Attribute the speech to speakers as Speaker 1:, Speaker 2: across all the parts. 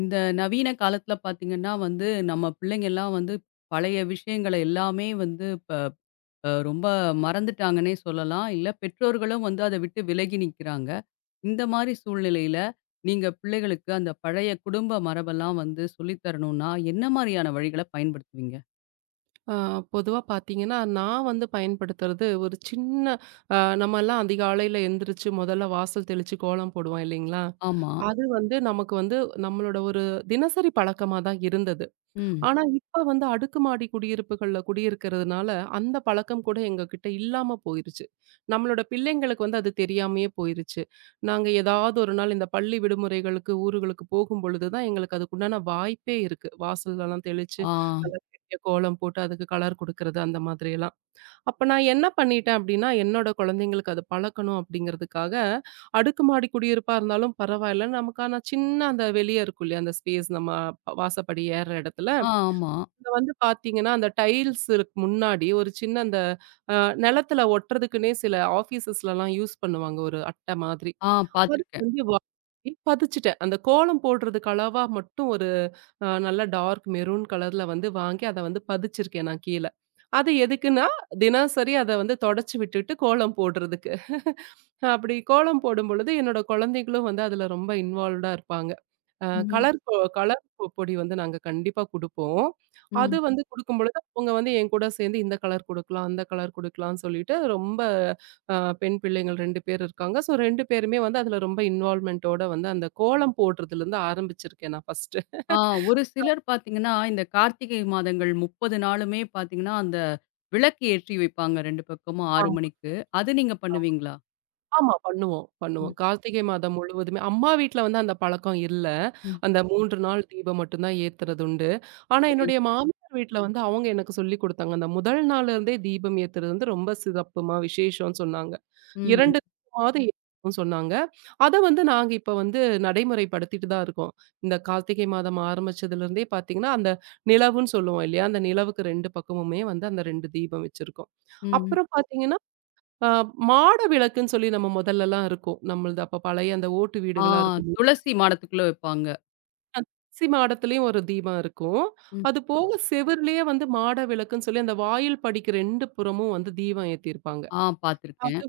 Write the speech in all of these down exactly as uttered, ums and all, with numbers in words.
Speaker 1: இந்த நவீன காலத்துல பார்த்தீங்கன்னா வந்து, நம்ம பிள்ளைங்கலாம் வந்து பழைய விஷயங்கள எல்லாமே வந்து இப்ப அ ரொம்ப மறந்துட்டாங்கன்னே சொல்லலாம். இல்ல பெற்றோர்களும் வந்து அத விட்டு விலகி நிக்கிறாங்க. இந்த மாரி சூழ்நிலையில, நீங்க பிள்ளைகளுக்கு அந்த பழைய குடும்ப மரபெல்லாம் வந்து சொல்லி தரணும்னா, என்ன மாரியான வழிகள பயன்படுத்துவீங்க?
Speaker 2: பொதுவாக பார்த்தீங்கன்னா, நான் வந்து பயன்படுத்துறது ஒரு சின்ன அ நம்மலாம் அதிகாலையில எந்திரிச்சு முதல்ல வாசல் தெளிச்சு கோலம் போடுவோம் இல்லைங்களா?
Speaker 1: ஆமா.
Speaker 2: அது வந்து நமக்கு வந்து நம்மளோட ஒரு தினசரி பழக்கமா தான் இருந்தது.
Speaker 1: ம்.
Speaker 2: ஆனா, இப்ப வந்து அடுக்குமாடி குடியிருப்புகள்ல குடியிருக்கிறதுனால, அந்த பழக்கம் கூட எங்ககிட்ட இல்லாம போயிருச்சு. நம்மளோட பிள்ளைங்களுக்கு வந்து அது தெரியாமயே போயிருச்சு. நாங்க ஏதாவது ஒரு நாள் இந்த பள்ளி விடுமுறைகளுக்கு, ஊர்களுக்கு போகும்பொழுது தான் எங்களுக்கு அதுக்குண்டான வாய்ப்பே இருக்கு. வாசல்லலாம் தெளிச்சு,
Speaker 1: ஆ.
Speaker 2: நல்லா பெரிய கோலம் போட்டு அதுக்கு கலர் குடுக்கறது அந்த மாதிரியெல்லாம். அப்ப நான் என்ன பண்ணிட்டேன் அப்டின்னா, என்னோட குழந்தைங்களுக்கு அது பழக்கணும் அப்டிங்கிறதுக்காக, அடுக்குமாடி குடியிருப்பா இருந்தாலும் பரவாயில்ல, நமக்கான சின்ன அந்த வெளிய இருக்கும் இல்லையா? அந்த ஸ்பேஸ் நம்ம ப- வாசப்படி ஏறுற இடத்துல,
Speaker 1: ஆ, ஆமா.
Speaker 2: இதுல வந்து பார்த்தீங்கன்னா, அந்த டைல்ஸுக்கு முன்னாடி ஒரு சின்ன அந்த அ நெலத்துல ஒட்டுறதுக்குன்னே சில ஆஃபீஸஸ்லலாம் யூஸ் பண்ணுவாங்க. ஒரு அட்டை மாதிரி.
Speaker 1: ஆ,
Speaker 2: அதுக்கு
Speaker 1: பார்த்துருக்கேன்.
Speaker 2: வந்து வாங்கி பதிச்சுட்டேன். அந்த கோலம் போடுறதுக்கு அளவா மட்டும் ஒரு அ நல்ல டார்க் மெரூன் கலர்ல வந்து வாங்கி அத வந்து பதிச்சிருக்கேன் நான் கீழ. அது எதுக்குன்னா, தினசரி அத வந்து தொடச்சு விட்டுட்டு கோலம் போடுறதுக்கு. அப்படி கோலம் போடும்பொழுது, என்னோட குழந்தைகளும் வந்து அதுல ரொம்ப இன்வால்வ்டா இருப்பாங்க. அ
Speaker 1: ம்.
Speaker 2: கலர் பொ கலர் பொ பொடி வந்து நாங்க கண்டிப்பா குடுப்போம். அது
Speaker 1: ம்.
Speaker 2: வந்து குடுக்கும்பொழுது, அவங்க வந்து என் கூட சேர்ந்து இந்த கலர் குடுக்கலாம், அந்த கலர் குடுக்கலாம்ன்னு சொல்லிட்டு ரொம்ப அ பெண் பிள்ளைங்கள் ரெண்டு பேர் இருக்காங்க. ஸோ ரெண்டு பேருமே வந்து அதுல ரொம்ப இன்வால்வ்மென்ட்டோட வந்து அந்த கோலம் போடுறதுலருந்து ஆரம்பிச்சிருக்கேன் நான் ஃபர்ஸ்ட்டு.
Speaker 1: ஆ, ஒரு சிலர் பார்த்தீங்கன்னா, இந்த கார்த்திகை மாதங்கள் முப்பது நாளுமே பார்த்தீங்கன்னா, அந்த விளக்கு ஏற்றி வைப்பாங்க ரெண்டு பக்கமும் ஆறு மணிக்கு. அது நீங்க பண்ணுவீங்களா?
Speaker 2: ஆமா. பண்ணுவோம், பண்ணுவோம்.
Speaker 1: ம்,
Speaker 2: கார்த்திகை மாதம் முழுவதுமே அம்மா வீட்ல வந்து அந்த பழக்கம் இல்ல.
Speaker 1: ம்.
Speaker 2: அந்த மூன்று நாள் தீபம் மட்டும் தான் ஏத்துறது உண்டு. ஆனா
Speaker 1: சரி.
Speaker 2: என்னுடைய மாமியார் வீட்ல வந்து அவங்க எனக்கு சொல்லிக் குடுத்தாங்க. அந்த முதல் நாள்ல இருந்தே தீபம் ஏத்துறது வந்து ரொம்ப சிறப்புமா, விசேஷம்னு சொன்னாங்க.
Speaker 1: ம்,
Speaker 2: இரண்டு தீபமாவது ஏத்தணும்னு சொன்னாங்க. அத வந்து நாங்க இப்ப வந்து நடைமுறைப்படுத்திட்டு தான் இருக்கோம். இந்த கார்த்திகை மாதம் ஆரம்பிச்சதுலருந்தே பார்த்தீங்கன்னா, அந்த நிலவுன்னு சொல்லுவோம் இல்லையா? அந்த நிலவுக்கு ரெண்டு பக்கமுமே வந்து அந்த ரெண்டு தீபம் வச்சிருக்கோம்.
Speaker 1: ம்.
Speaker 2: அப்புறம் பார்த்தீங்கன்னா ஆ மாட விளக்குன்னு சொல்லி நம்ம முதல்லலாம் இருக்கும். நம்மளது அப்ப பழைய அந்த ஓட்டு
Speaker 1: ஆ,
Speaker 2: வீடுகளா இருக்கும்போது,
Speaker 1: துளசி மாடத்துக்குள்ள வைப்பாங்க.
Speaker 2: அரிசி மாடத்துலயும் ஒரு தீபம் இருக்கும்.
Speaker 1: ம்.
Speaker 2: அதுபோக செவுருலயே வந்து மாட விளக்குன்னு சொல்லி அந்த வாயில் படிக்கு ரெண்டு புறமும் வந்து தீபம் ஏத்தியிருப்பாங்க.
Speaker 1: ஆ,
Speaker 2: அது
Speaker 1: பார்த்துருக்கேன்.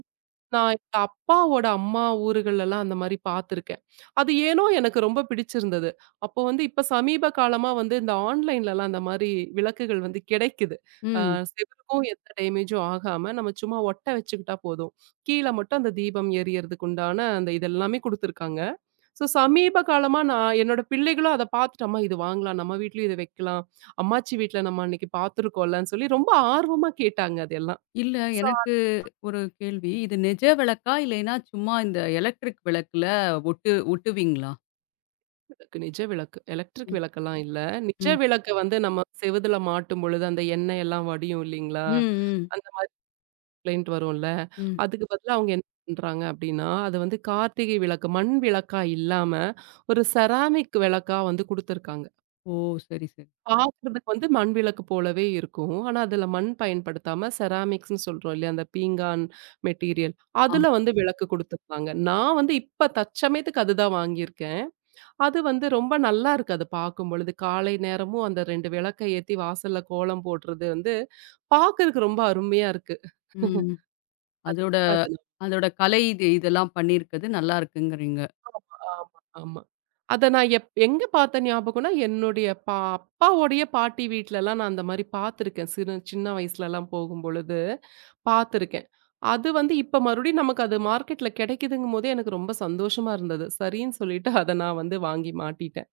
Speaker 2: நான் எங்க அப்பாவோட அம்மா ஊர்கள்லலாம் அந்த மாரி பார்த்துருக்கேன். அது ஏனோ எனக்கு ரொம்ப பிடிச்சிருந்தது. அப்போ வந்து இப்ப சமீப காலமா வந்து இந்த ஆன்லைன்லலாம் அந்த மாரி விளக்குகள் வந்து கிடைக்குது. அ
Speaker 1: ம்.
Speaker 2: செவுருக்கும் எந்த டேமேஜும் ஆகாம நம்ம சும்மா ஒட்ட வச்சுக்கிட்டா போதும். கீழ மட்டும் அந்த தீபம் எரியறதுக்கு உண்டான அந்த இதெல்லாமே குடுத்துருக்காங்க. ஸோ சமீப காலமா நான் என்னோட பிள்ளைகளும் அத பார்த்துட்டு, "அம்மா இது வாங்கலாம். நம்ம வீட்லயும் இது வைக்கலாம். அம்மாச்சி வீட்ல நம்ம அன்னைக்கு பார்த்துருக்கோம்லன்னு" சொல்லி ரொம்ப ஆர்வமா கேட்டாங்க அதெல்லாம்.
Speaker 1: இல்ல
Speaker 2: ஸோ
Speaker 1: எனக்கு ஒரு கேள்வி. இது நிஜ விளக்கா? இல்லைன்னா சும்மா இந்த எலக்ட்ரிக் விளக்குல ஒட்டு ஒட்டுவீங்களா?
Speaker 2: விளக்கு, நிஜ விளக்கு. எலக்ட்ரிக்
Speaker 1: ம்,
Speaker 2: விளக்கெல்லாம் இல்ல. நிஜ
Speaker 1: ம்,
Speaker 2: விளக்க வந்து நம்ம செவுதுல மாட்டும் பொழுது, அந்த எண்ணெய் எல்லாம் வடியும் இல்லீங்களா?
Speaker 1: ம், ம்,
Speaker 2: அந்த கம்ப்ளைண்ட் வரும்ல.
Speaker 1: ம்.
Speaker 2: அதுக்கு பதிலா அவங்க என்ன பண்றாங்க அப்டின்னா, அது வந்து கார்த்திகை விளக்கு, மண் விளக்கா இல்லாம, ஒரு செராமிக் விளக்கா வந்து குடுத்துருக்காங்க.
Speaker 1: ஓ! சரி, சரி.
Speaker 2: பார்க்கறதுக்கு வந்து மண் விளக்கு போலவே இருக்கும். ஆனா, அதுல மண் பயன்படுத்தாம செராமிக்ஸ்ன்னு சொல்றோம் இல்லையா? அந்த பீங்கான் மெட்டீரியல்.
Speaker 1: ஆ.
Speaker 2: அதுல வந்து விளக்கு குடுத்துருக்காங்க. நான் வந்து இப்ப தற்சமயத்துக்கு அதுதான் வாங்கியிருக்கேன். அது வந்து ரொம்ப நல்லா இருக்கு அது பார்க்கும்பொழுது. காலை நேரமும் அந்த ரெண்டு விளக்க ஏத்தி வாசல்ல கோலம் போடுறது வந்து பார்க்கறக்கு ரொம்ப அருமையா இருக்கு.
Speaker 1: ம். அதோட
Speaker 2: அது நம்ம-
Speaker 1: அதோட கலை இது இதெல்லாம் பண்ணியிருக்கிறது நல்லா இருக்குங்கிறீங்க.
Speaker 2: ஆமா, ஆமா. அத நான் எப் எங்க பார்த்த ஞாபகம்னா, என்னுடைய பா அப்பாவோடைய பாட்டி வீட்லலாம் நான் அந்த மாரி பார்த்துருக்கேன். சிறு சின்ன வயசுலலாம் போகும்பொழுது பார்த்துருக்கேன். அது வந்து இப்ப மறுபடியும் நமக்கு அது மார்க்கெட்ல கிடைக்குதுங்கும்போதே எனக்கு ரொம்ப சந்தோஷமா இருந்தது. சரின்னு சொல்லிட்டு அத நான் வந்து வாங்கி மாட்டிட்டேன்.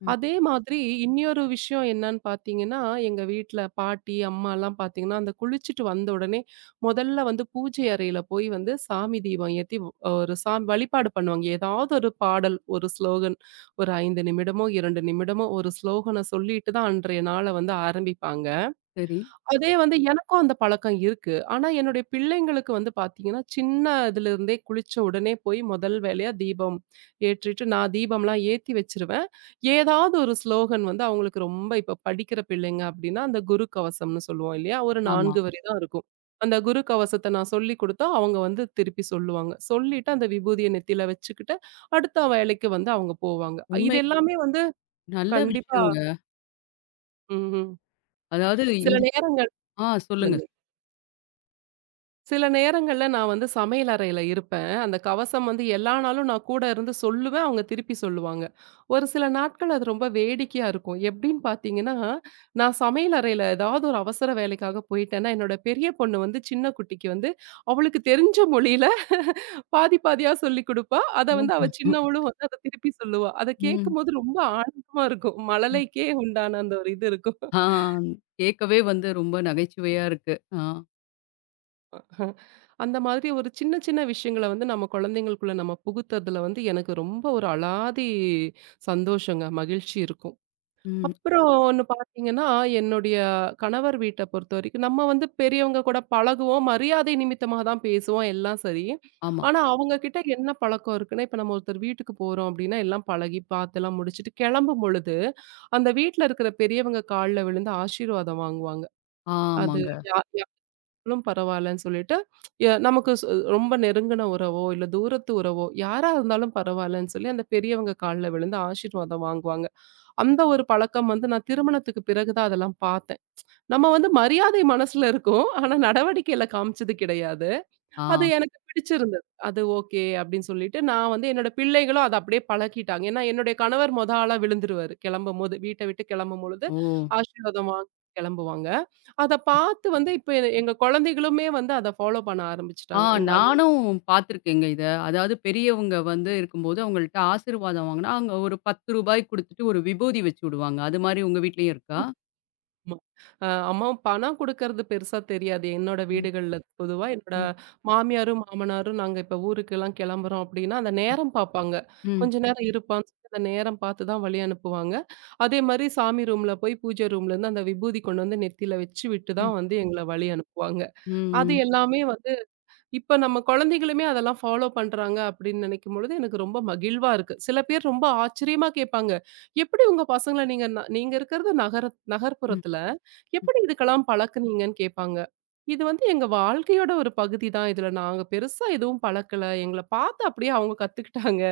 Speaker 1: ம்.
Speaker 2: அதே மாதிரி இன்னொரு விஷயம் என்னன்னு பார்த்தீங்கன்னா, எங்க வீட்ல பாட்டி, அம்மாலாம் பார்த்தீங்கன்னா, அந்த குளிச்சுட்டு வந்த உடனே முதல்ல வந்து பூஜை அறையில போய் வந்து சாமி தீபம் ஏத்தி ஒரு சா வழிபாடு பண்ணுவாங்க. ஏதாவது ஒரு பாடல், ஒரு ஸ்லோகன் ஒரு ஐந்து நிமிடமோ, இரண்டு நிமிடமோ ஒரு ஸ்லோகன சொல்லிட்டு தான் அன்றைய நாள வந்து ஆரம்பிப்பாங்க.
Speaker 1: சரி.
Speaker 2: அதே வந்து எனக்கும் அந்த பழக்கம் இருக்கு. ஆனா, என்னுடைய பிள்ளைங்களுக்கு வந்து பார்த்தீங்கன்னா, சின்ன இதுலருந்தே குளிச்ச உடனே போய் முதல் வேலையா தீபம் ஏற்றிட்டு, நான் தீபம்லாம் ஏத்தி வச்சுருவேன். ஏதாவது ஒரு ஸ்லோகன் வந்து அவங்களுக்கு ரொம்ப இப்ப படிக்கிற பிள்ளைங்க அப்டின்னா, அந்த குரு கவசம்னு சொல்லுவோம் இல்லையா? ஒரு
Speaker 1: ஆமா.
Speaker 2: நான்கு வரி தான் இருக்கும். அந்த குரு கவசத்த நான் சொல்லிக் குடுத்தா, அவங்க வந்து திருப்பி சொல்லுவாங்க. சொல்லிட்டு அந்த விபூதிய நெத்தியில வச்சுக்கிட்டு, அடுத்த வேலைக்கு வந்து அவங்க போவாங்க. இது
Speaker 1: உண்மை
Speaker 2: எல்லாமே வந்து
Speaker 1: நல்ல
Speaker 2: கண்டிப்பா.
Speaker 1: விஷயங்க.
Speaker 2: ம்ஹ்ம்.
Speaker 1: அதாவது
Speaker 2: சில
Speaker 1: இந்த.
Speaker 2: நேரங்கள்
Speaker 1: ஆ, சொல்லுங்க.
Speaker 2: சொல்லுங்க. சில நேரங்கள்ல நான் வந்து சமையல் அறையில இருப்பேன். அந்த கவசம் வந்து எல்லா நாளும் நான் கூட இருந்து சொல்லுவேன். அவங்க திருப்பி சொல்லுவாங்க. ஒரு சில நாட்கள் அது ரொம்ப வேடிக்கையா இருக்கும். எப்படின்னு பார்த்தீங்கன்னா, நான் சமையல் அறையில ஏதாவது ஒரு அவசர வேலைக்காக போயிட்டேன்னா, என்னோட பெரிய பொண்ணு வந்து சின்ன குட்டிக்கு வந்து அவளுக்கு தெரிஞ்ச மொழியில பாதி பாதியா சொல்லிக் குடுப்பா. அத வந்து அவ சின்னவளும் வந்து அத திருப்பி சொல்லுவா. அத
Speaker 1: ம்.
Speaker 2: கேட்கும்போது ரொம்ப ஆனந்தமா இருக்கும்.
Speaker 1: ம்.
Speaker 2: மழலைக்கே உண்டான அந்த ஒரு இது இருக்கும்.
Speaker 1: ஆ, கேட்கவே வந்து ரொம்ப நகைச்சுவையா இருக்கு. ஆ.
Speaker 2: அந்த மாதிரி ஒரு சின்ன சின்ன விஷயங்கள வந்து நம்ம குழந்தைங்களுக்குள்ள நம்ம புகுத்துறதுல வந்து எனக்கு ரொம்ப ஒரு அலாதி சந்தோஷங்க, மகிழ்ச்சி இருக்கும்.
Speaker 1: ம்.
Speaker 2: அப்புறம் ஒண்ணு பார்த்தீங்கன்னா, என்னுடைய கணவர் வீட்ட பொறுத்தவரைக்கும் நம்ம வந்து பெரியவங்க கூட பழகுவோம், மரியாதை நிமித்தமா தான் பேசுவோம், எல்லாம் சரி.
Speaker 1: ஆமா.
Speaker 2: ஆனா அவங்க கிட்ட என்ன பழக்கம் இருக்குன்னா, இப்ப நம்ம ஒருத்தர் வீட்டுக்கு போறோம் அப்படின்னா, எல்லாம் பழகி பாத்துலாம் முடிச்சுட்டு கிளம்பும் பொழுது, அந்த வீட்ல இருக்கிற பெரியவங்க கால்ல விழுந்து ஆசீர்வாதம் வாங்குவாங்க. அது
Speaker 1: ஆமாங்க.
Speaker 2: யா இருந்தாலும் பரவாயில்லன்னு சொல்லிட்டு, எ நமக்கு சு ரொம்ப நெருங்கின உறவோ, இல்ல தூரத்து உறவோ, யாரா இருந்தாலும் பரவாயில்லன்னு சொல்லி அந்த பெரியவங்க கால்ல விழுந்து ஆசீர்வாதம் வாங்குவாங்க. அந்த ஒரு பழக்கம் வந்து நான் திருமணத்துக்கு பிறகு தான் அதெல்லாம் பார்த்தேன். நம்ம வந்து மரியாதை மனசுல இருக்கும். ஆனா நடவடிக்கையில காமிச்சது கிடையாது. அது
Speaker 1: ஆ.
Speaker 2: எனக்கு பிடிச்சிருந்தது. அது ஓகே அப்டின்னு சொல்லிட்டு, நான் வந்து என்னோட பிள்ளைகளும் அத அப்படியே பழக்கிட்டாங்க. ஏன்னா, என்னுடைய கணவர் மொத ஆளா விழுந்துருவாரு. கெளம்பும்போது, வீட்ட விட்டு கெளம்பும்பொழுது
Speaker 1: ஓ!
Speaker 2: ஆசீர்வாதம் வாங்கி கெளம்புவாங்க. அத பார்த்து வந்து இப்ப எ எங்க குழந்தைகளுமே வந்து அத ஃபாலோ பண்ண
Speaker 1: ஆ,
Speaker 2: ஆரம்பிச்சுட்டாங்க. எங்க
Speaker 1: நானும் பார்த்துருக்கேங்க இத. அதாவது பெரியவங்க வந்து இருக்கும்போது அவங்கள்ட்ட ஆசீர்வாதம் வாங்குனா, அங்க ஒரு ரூ. பத்து குடுத்துட்டு ஒரு விபூதி வச்சு விடுவாங்க. அது மாரி உங்க வீட்லயும் இருக்கா?
Speaker 2: ஆமா. அ அம்மா பணம் குடுக்கறது பெருசா தெரியாது. என்னோட
Speaker 1: ம்.
Speaker 2: வீடுகள்ல பொதுவா என்னோட
Speaker 1: ம்.
Speaker 2: மாமியாரும், மாமனாரும் நாங்க இப்ப ஊருக்கெல்லாம் கிளம்புறோம் அப்படின்னா, அந்த நேரம் பாப்பாங்க.
Speaker 1: ம்.
Speaker 2: கொஞ்ச நேரம் இருப்பான்னு சொல்லி அந்த நேரம் பார்த்து தான் வழி அனுப்புவாங்க. அதே மாரி சாமி ரூம்ல போய் பூஜை ரூம்ல இருந்து அந்த விபூதி கொண்டு வந்து நெத்தியில வச்சு விட்டு
Speaker 1: ம்.
Speaker 2: தான் வந்து எங்கள வழி அனுப்புவாங்க. அது
Speaker 1: ம்.
Speaker 2: எல்லாமே வந்து இப்ப நம்ம குழந்தைகளுமே அதெல்லாம் ஃபாலோ பண்றாங்க அப்படின்னு நினைக்கும் பொழுது எனக்கு ரொம்ப மகிழ்வா இருக்கு. சில பேர் ரொம்ப ஆச்சரியமா கேட்பாங்க. எப்படி உங்க பசங்கள நீங்க ந நீங்க இருக்கிறது நகர
Speaker 1: ம்.
Speaker 2: நகர்ப்புறத்துல, எப்படி இதுக்கெல்லாம் பழக்குனீங்கன்னு கேட்பாங்க. இது வந்து எங்க வாழ்க்கையோட ஒரு பகுதி தான். இதுல நாங்க பெருசா எதுவும் பழக்கல. எங்கள பார்த்து அப்படியே அவங்க கத்துக்கிட்டாங்க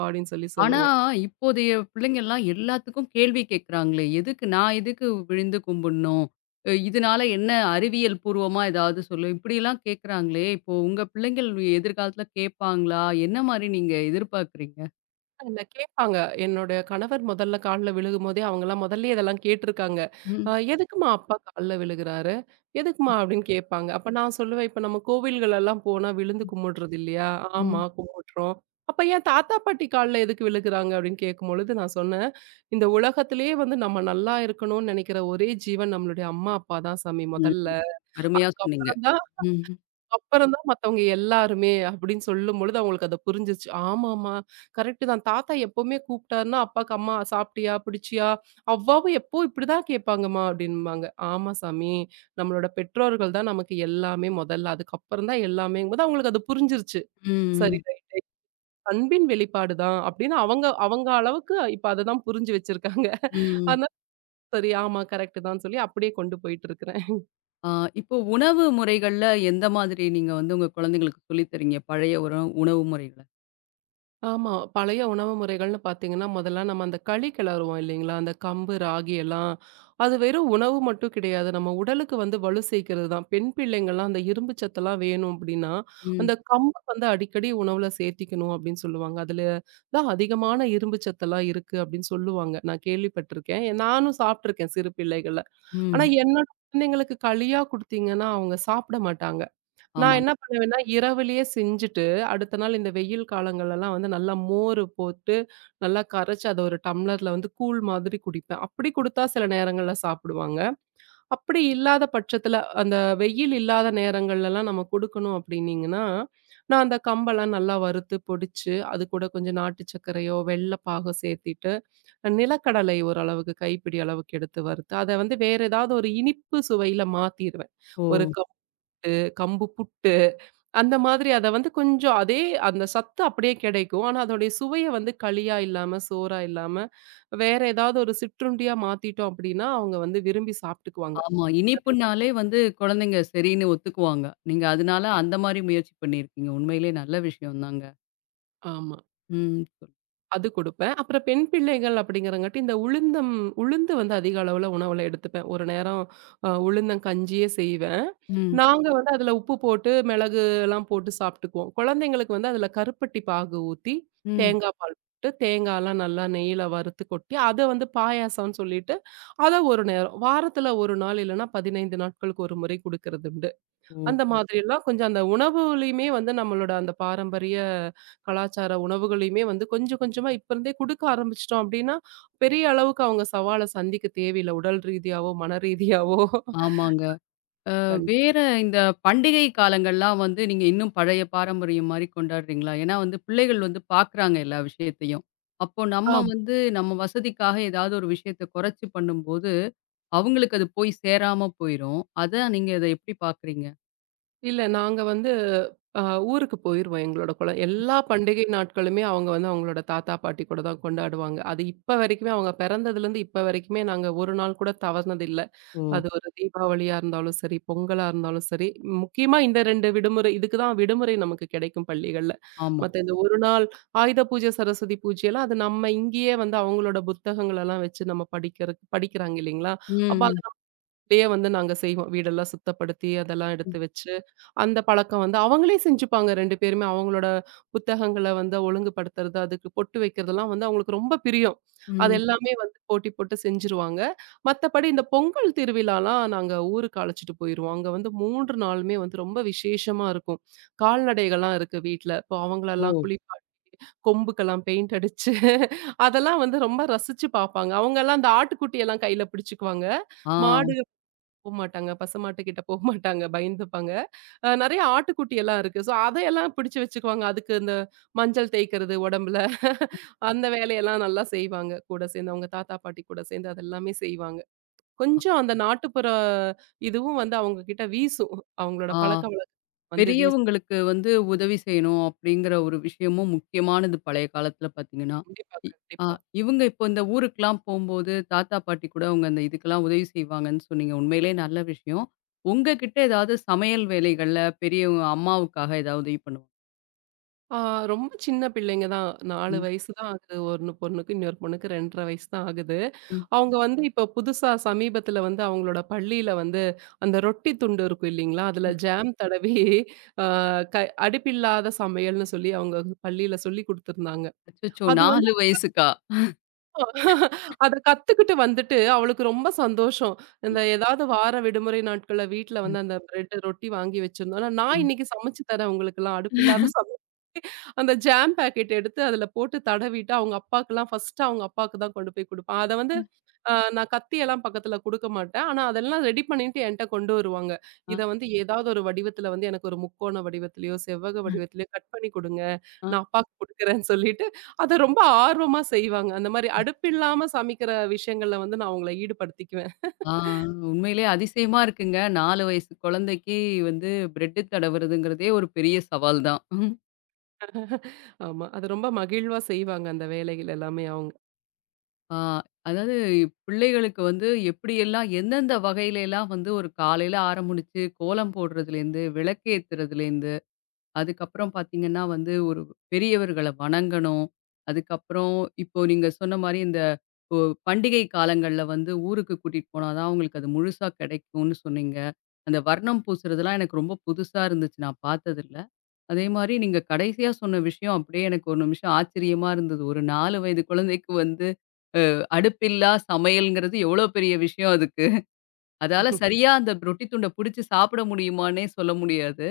Speaker 2: அப்படின்னு சொல்லி
Speaker 1: ஆனா,
Speaker 2: சொல்லுவோம்.
Speaker 1: இப்போதைய பிள்ளைங்கலாம் எல்லாத்துக்கும் கேள்வி கேட்குறாங்களே! எதுக்கு நான் எதுக்கு விழுந்து கும்பிடணும்? அ இதனால என்ன அறிவியல் பூர்வமா ஏதாவது சொல்லு. இப்படிலாம் கேட்குறாங்களே! இப்போ உங்க பிள்ளைங்கள் எதிர்காலத்துல கேட்பாங்களா? என்ன மாரி நீங்க எதிர்பார்க்குறீங்க?
Speaker 2: இல்ல கேட்பாங்க. என்னோட கணவர் முதல்ல கால்ல விழுகும்போதே அவங்கலாம் முதல்லயே இதெல்லாம் கேட்டுருக்காங்க. அ
Speaker 1: ம்,
Speaker 2: "எதுக்கும்மா அப்பா கால்ல விழுகுறாரு? எதுக்கும்மா?" அப்படின்னு கேட்பாங்க. அப்ப நான் சொல்லுவேன், "இப்ப நம்ம கோவில்களெல்லாம் போனா விழுந்து கும்பிடுறது இல்லையா? ஆமா
Speaker 1: ம்.
Speaker 2: கும்பிடுறோம். அப்ப ஏன் தாத்தா, பாட்டி கால்ல எதுக்கு விழுகுறாங்க?" அப்படின்னு கேட்கும்பொழுது நான் சொன்னேன், "இந்த உலகத்திலேயே வந்து நம்ம நல்லா இருக்கணும்னு நினைக்கிற ஒரே ஜீவன் நம்மளுடைய அம்மா, அப்பா தான் சாமி முதல்ல.
Speaker 1: ம். அருமையா சொன்னீங்க.
Speaker 2: அதுக்கப்புறம் தான்
Speaker 1: ம்,
Speaker 2: அப்புறம் தான் மத்தவங்க எல்லாருமே அப்படின்னு சொல்லும்பொழுது அவங்களுக்கு அது புரிஞ்சிச்சு. ஆமாமா, கரெக்ட் தான். தாத்தா எப்பவுமே கூப்பிட்டாருன்னா, அப்பாக்கு 'அம்மா சாப்பிட்டியா? பிடிச்சியா?' அவ்வாவும் எப்போ இப்படிதான் கேட்பாங்கம்மா அப்படின்பாங்க. ஆமா சாமி, நம்மளோட பெற்றோர்கள் தான் நமக்கு எல்லாமே முதல்ல. அதுக்கப்புறம் தான் எல்லாமேங்கும்போது அவங்களுக்கு அது புரிஞ்சிருச்சு. சரி,
Speaker 1: ம்,
Speaker 2: ரைட், அன்பின் வெளிப்பாடு தான் அப்படின்னு அவங்க அவங்க அளவுக்கு இப்ப அததான் புரிஞ்சு வச்சிருக்காங்க.
Speaker 1: ம்.
Speaker 2: அதனால சரி, ஆமா, கரெக்ட் தான் சொல்லி அப்படியே கொண்டு போயிட்டு இருக்கிறேன்.
Speaker 1: ஆ, இப்போ உணவு முறைகள்ல எந்த மாதிரி நீங்க வந்து உங்க குழந்தைங்களுக்கு சொல்லி தரீங்க? பழைய உற உணவு முறைகள?
Speaker 2: ஆமா. பழைய உணவு முறைகள்னு பார்த்தீங்கன்னா, முதல்ல நம்ம அந்த களி கிளறுவோம் இல்லைங்களா? அந்த கம்பு, ராகி எல்லாம். அது வெறும் உணவு மட்டும் கிடையாது. நம்ம உடலுக்கு வந்து வலு சேர்க்கிறது தான். பெண் பிள்ளைங்கலாம் அந்த இரும்பு சத்தெல்லாம் வேணும் அப்படின்னா,
Speaker 1: ம்.
Speaker 2: அந்த கம்பு வந்து அடிக்கடி உணவுல சேர்த்திக்கணும் அப்படின்னு சொல்லுவாங்க. அதில தான் அதிகமான இரும்பு சத்தெல்லாம் இருக்கு அப்படின்னு சொல்லுவாங்க. நான் கேள்விப்பட்டிருக்கேன். ஏ- நானும் சாப்பிட்டுருக்கேன் சிறு பிள்ளைகள்ல. ஆனா
Speaker 1: ம்.
Speaker 2: என்னோட குழந்தைங்களுக்கு களியா குடுத்தீங்கன்னா, அவங்க சாப்பிட மாட்டாங்க. நான்
Speaker 1: ஆமாம்.
Speaker 2: என்ன பண்ணுவேன்னா, இரவிலேயே செஞ்சுட்டு, அடுத்த நாள் இந்த வெயில் காலங்கள்லலாம் வந்து நல்லா மோர் போட்டு, நல்லா கரைச்சு அத ஒரு டம்ளர்ல வந்து கூழ் மாதிரி குடிப்பேன். அப்படி குடுத்தா சில நேரங்கள்ல சாப்பிடுவாங்க. அப்படி இல்லாத பட்சத்துல, அந்த வெயில் இல்லாத நேரங்கள்லலாம் நம்ம குடுக்கணும் அப்படின்னீங்கன்னா, நான் அந்த கம்பெல்லாம் நல்லா வறுத்து, பொடிச்சு, அது கூட கொஞ்சம் நாட்டு சர்க்கரையோ, வெல்ல பாகோ சேர்த்திட்டு, நிலக்கடலை ஓரளவுக்கு கைப்பிடி அளவுக்கு எடுத்து வறுத்து, அத வந்து வேற ஏதாவது ஒரு இனிப்பு சுவையில மாத்திருவேன்.
Speaker 1: ஓ!
Speaker 2: ஒரு கம்பு கம்பு புட்டு அந்த மாதிரி அத வந்து கொஞ்சம் அதே அந்த சத்து அப்படியே கிடைக்கும். ஆனா, அதோடைய சுவைய வந்து களியா இல்லாம, சோறா இல்லாம, வேற ஏதாவது ஒரு சிற்றுண்டியா மாத்திட்டோம் அப்படின்னா, அவங்க வந்து விரும்பி சாப்பிட்டுக்குவாங்க.
Speaker 1: ஆமா. இனிப்புனாலே வந்து குழந்தைங்க சரின்னு ஒத்துக்குவாங்க. நீங்க அதனால அந்த மாரி முயற்சி பண்ணியிருக்கீங்க. உண்மையிலே நல்ல விஷயம் தாங்க.
Speaker 2: ஆமா.
Speaker 1: ம். சொல்
Speaker 2: அது குடுப்பேன். அப்புறம் பெண் பிள்ளைகள் அப்படிங்கிறங்காட்டி, இந்த உளுந்தம் உளுந்து வந்து அதிக அளவுல உணவுல எடுத்துப்பேன். ஒரு நேரம் அ உளுந்தங்கஞ்சியே செய்வேன்.
Speaker 1: ம்.
Speaker 2: நாங்க வந்து அதில உப்பு போட்டு, மிளகுலாம் போட்டு சாப்பிட்டுக்குவோம். குழந்தைங்களுக்கு வந்து அதில கருப்பட்டி பாகு ஊத்தி,
Speaker 1: ம்.
Speaker 2: தேங்காய் பால் போட்டு, தேங்காய்லாம் நல்லா நெய்யில வறுத்து கொட்டி, அத வந்து பாயாசம்னு சொல்லிட்டு, அத ஒரு நேரம் வாரத்தில ஒரு நாள் இல்லன்னா பதினைந்து நாட்களுக்கு ஒரு முறை குடுக்கறது
Speaker 1: ஓ!
Speaker 2: அந்த மாதிரி எல்லாம் கொஞ்சம் அந்த உணவுலயுமே வந்து நம்மளோட அந்த பாரம்பரிய கலாச்சார உணவுகளையுமே வந்து கொஞ்சம் கொஞ்சமா இப்ப இருந்தே கொடுக்க ஆரம்பிச்சிட்டோம் அப்படின்னா பெரிய அளவுக்கு அவங்க சவாலை சந்திக்க தேவையில்ல உடல் ரீதியாவோ மன ரீதியாவோ.
Speaker 1: ஆமாங்க. அ
Speaker 2: கண்டிப்பா.
Speaker 1: வேற இந்த பண்டிகை காலங்கள்லாம் வந்து நீங்க இன்னும் பழைய பாரம்பரியம் மாரி கொண்டாடுறீங்களா? ஏன்னா வந்து பிள்ளைகள் வந்து பார்க்குறாங்க எல்லா விஷயத்தையும். அப்போ நம்ம
Speaker 2: ஆமா.
Speaker 1: வந்து நம்ம வசதிக்காக ஏதாவது ஒரு விஷயத்த குறைச்சு பண்ணும்போது, அவங்களுக்கு அது போய் சேராம போயிரும். அத நீங்க அத எப்படி பார்க்குறீங்க?
Speaker 2: இல்ல நாங்க வந்து அஹ், ஊருக்கு போயிருவோம். எங்களோட குழ எல்லா பண்டிகை நாட்களுமே அவங்க வந்து அவங்களோட தாத்தா பாட்டி கூட தான் கொண்டாடுவாங்க. அது இப்ப வரைக்குமே அவங்க பிறந்ததுல இருந்து இப்ப வரைக்குமே நாங்க ஒரு நாள் கூட தவறுனது.
Speaker 1: ஓ!
Speaker 2: அது ஒரு தீபாவளியா இருந்தாலும் சரி, பொங்கலா இருந்தாலும் சரி, முக்கியமா இந்த ரெண்டு விடுமுறை இதுக்கு தான் விடுமுறை நமக்கு கிடைக்கும் பள்ளிகள்ல.
Speaker 1: ஆமா.
Speaker 2: மத்த இந்த ஒரு நாள் ஆயுத பூஜை, சரஸ்வதி பூஜைலாம் அது நம்ம இங்கேயே வந்து அவங்களோட புத்தகங்களெல்லாம் வச்சு நம்ம படிக்கிறக்கு படிக்கிறாங்க இல்லைங்களா? அப்ப
Speaker 1: ம்.
Speaker 2: அப்படியே வந்து நாங்க செய்வோம். வீடெல்லாம் சுத்தப்படுத்தி, அதெல்லாம்
Speaker 1: ம்.
Speaker 2: எடுத்து வச்சு, அந்த பழக்கம் வந்து அவங்களே செஞ்சுப்பாங்க ரெண்டு பேருமே. அவங்களோட புத்தகங்கள வந்து ஒழுங்குபடுத்துறது, அதுக்கு பொட்டு வைக்கிறதெல்லாம் வந்து அவங்களுக்கு ரொம்ப பிரியம். அது
Speaker 1: ம்.
Speaker 2: எல்லாமே வந்து போட்டி போட்டு செஞ்சுருவாங்க. மத்தபடி இந்த பொங்கல் திருவிழாலாம் நாங்க ஊருக்கு அழைச்சிட்டு போயிருவோம். அங்க வந்து மூன்று நாளுமே வந்து ரொம்ப விசேஷமா இருக்கும். கால்நடைகள்லாம் இருக்கு வீட்ல. இப்போ அவங்களெல்லாம்
Speaker 1: ஓ!
Speaker 2: குளிப்பாட்டி, கொம்புக்கெல்லாம் பெயிண்ட் அடிச்சு, அதெல்லாம் வந்து ரொம்ப ரசிச்சு பார்ப்பாங்க. அவங்கலாம் அந்த ஆட்டுக்குட்டியெல்லாம் கையில பிடிச்சுக்குவாங்க.
Speaker 1: ஆ.
Speaker 2: மாடு போமாட்டாங்க. பசுமாட்டுக்கிட்ட போமாட்டாங்க. பயந்துப்பாங்க. அ நெறைய ஆட்டுக்குட்டி எல்லாம் இருக்கு. ஸோ அதையெல்லாம் பிடிச்சு வச்சுக்குவாங்க. அதுக்கு இந்த மஞ்சள் தேய்க்கிறது உடம்புல, அந்த வேலையெல்லாம் நல்லா செய்வாங்க. கூட சேர்ந்து அவங்க தாத்தா, பாட்டி கூட சேர்ந்து அதெல்லாமே செய்வாங்க. கொஞ்சம் அந்த நாட்டுப்புற இதுவும் வந்து அவங்க கிட்ட வீசும். அவங்களோட
Speaker 1: ஆ,
Speaker 2: பழக்கவழக்கம் வந்து வீசும்.
Speaker 1: பெரியவங்களுக்கு வந்து உதவி செய்யணும் அப்படிங்கிற ஒரு விஷயமும் முக்கியமானது பழைய காலத்துல பாத்தீங்கன்னா.
Speaker 2: கண்டிப்பா,
Speaker 1: இ ஆ
Speaker 2: கண்டிப்பா.
Speaker 1: இவங்க இப்போ இந்த ஊருக்குலாம் போம்போது, தாத்தா, பாட்டி கூட அவங்க அந்த இதுக்கெல்லாம் உதவி செய்வாங்கன்னு சொன்னீங்க. உண்மையிலேயே நல்ல விஷயம். உங்ககிட்ட ஏதாவது சமையல் வேலைகள்ல பெரியவங்க அம்மாவுக்காக ஏதாவது உதவி பண்ணுவாங்க?
Speaker 2: ஆ, ரொம்ப சின்ன பிள்ளைங்க தான். நாலு
Speaker 1: ம்,
Speaker 2: வயசு தான் ஆகுது. ஒண்ணு பொண்ணுக்கு, இன்னொரு பொண்ணுக்கு ரெண்டு அரை வயசு தான் ஆகுது.
Speaker 1: ம்.
Speaker 2: அவங்க வந்து இப்போ புதுசா சமீபத்தில வந்து அவங்களோட பள்ளியில வந்து அந்த ரொட்டி துண்டு இருக்கும் இல்லைங்களா? அதில ஜாம் தடவி அ க அடுப்பில்லாத சமையல்னு சொல்லி அவங்க பள்ளியில சொல்லிக் குடுத்துருந்தாங்க.
Speaker 1: அச்சச்சோ!
Speaker 2: அது
Speaker 1: நாலு வயசுக்கா?
Speaker 2: அத கத்துக்கிட்டு வந்துட்டு அவளுக்கு ரொம்ப சந்தோஷம். இந்த
Speaker 1: ம்,
Speaker 2: ஏதாவது வார விடுமுறை நாட்கள்ல வீட்ல
Speaker 1: ம்,
Speaker 2: வந்து அந்த பிரெட், ரொட்டி வாங்கி வச்சிருந்தோம். ஆனா, நான்
Speaker 1: ம்.
Speaker 2: இன்னைக்கு சமைச்சு தரேன் உங்களுக்கெல்லாம். அடுப்பில்லாத சமையல். அந்த ஜாம் பாக்கெட் எடுத்து அதுல போட்டு தடவிட்டு, அவங்க அப்பாக்கெல்லாம் ஃபர்ஸ்ட்டு அவங்க அப்பாக்கு தான் கொண்டு போய் குடுப்பேன். அத வந்து ஆ நான் கத்தியெல்லாம் பக்கத்துல குடுக்க மாட்டேன். ஆனா, அதெல்லாம் ரெடி பண்ணிட்டு என்ட்ட கொண்டு வருவாங்க.
Speaker 1: ஆ,
Speaker 2: இத வந்து ஏதாவது ஒரு வடிவத்துல வந்து எனக்கு ஒரு முக்கோண வடிவத்திலயோ, செவ்வக வடிவத்திலயோ கட் பண்ணி குடுங்க.
Speaker 1: ஆ,
Speaker 2: நான் அப்பாக்கு குடுக்குறேன்னு சொல்லிட்டு, அத ரொம்ப ஆர்வமா செய்வாங்க. அந்த மாரி அடுப்பில்லாம சமைக்கிற விஷயங்கள்ல வந்து நான் அவங்கள ஈடுபடுத்திக்குவேன்.
Speaker 1: ஆ, உண்மையிலேயே அதிசயமா இருக்குங்க. நாலு வயசு குழந்தைக்கு வந்து பிரெட்டு தடவுறதுங்கிறதே ஒரு பெரிய சவால் தான்.
Speaker 2: ஆமா. அது ரொம்ப மகிழ்வா செய்வாங்க அந்த வேலைகள் எல்லாமே அவங்க.
Speaker 1: ஆ, அதாவது பிள்ளைகளுக்கு வந்து எப்படியெல்லாம் எந்தெந்த வகையிலலாம் வந்து ஒரு காலையில ஆரம்பிச்சு கோலம் போடுறதுலேருந்து, விளக்கேத்துறதுலேருந்து, அதுக்கப்புறம் பார்த்தீங்கன்னா வந்து ஒரு பெரியவர்கள வணங்கணும். அதுக்கப்புறம் இப்போ நீங்க சொன்ன மாரி இந்த ஒ பண்டிகை காலங்கள்ல வந்து ஊருக்கு கூட்டிட்டு போனா தான் அவங்களுக்கு அது முழுசா கிடைக்கும்னு சொன்னீங்க. அந்த வர்ணம் பூசுறதெல்லாம் எனக்கு ரொம்ப புதுசா இருந்துச்சு. நான் பார்த்ததில்ல. அதே மாரி நீங்க கடைசியா சொன்ன விஷயம் அப்படியே எனக்கு ஒரு நிமிஷம் ஆச்சரியமா இருந்தது. ஒரு நாலு வயது குழந்தைக்கு வந்து அடுப்பில்லா சமையல்ங்கிறது எவ்வளோ பெரிய விஷயம் அதுக்கு. அதால சரியா அந்த ரொட்டி துண்ட புடிச்சு சாப்பிட முடியுமான்னே சொல்ல முடியாது.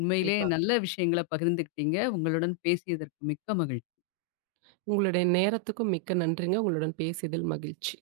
Speaker 1: உண்மையிலே
Speaker 2: கண்டிப்பா.
Speaker 1: நல்ல விஷயங்கள பகிர்ந்துக்கிட்டீங்க. உங்களுடன் பேசியதற்கு மிக்க மகிழ்ச்சி.
Speaker 2: உங்களுடைய நேரத்துக்கும் மிக்க நன்றிங்க. உங்களுடன் பேசியதில் மகிழ்ச்சி.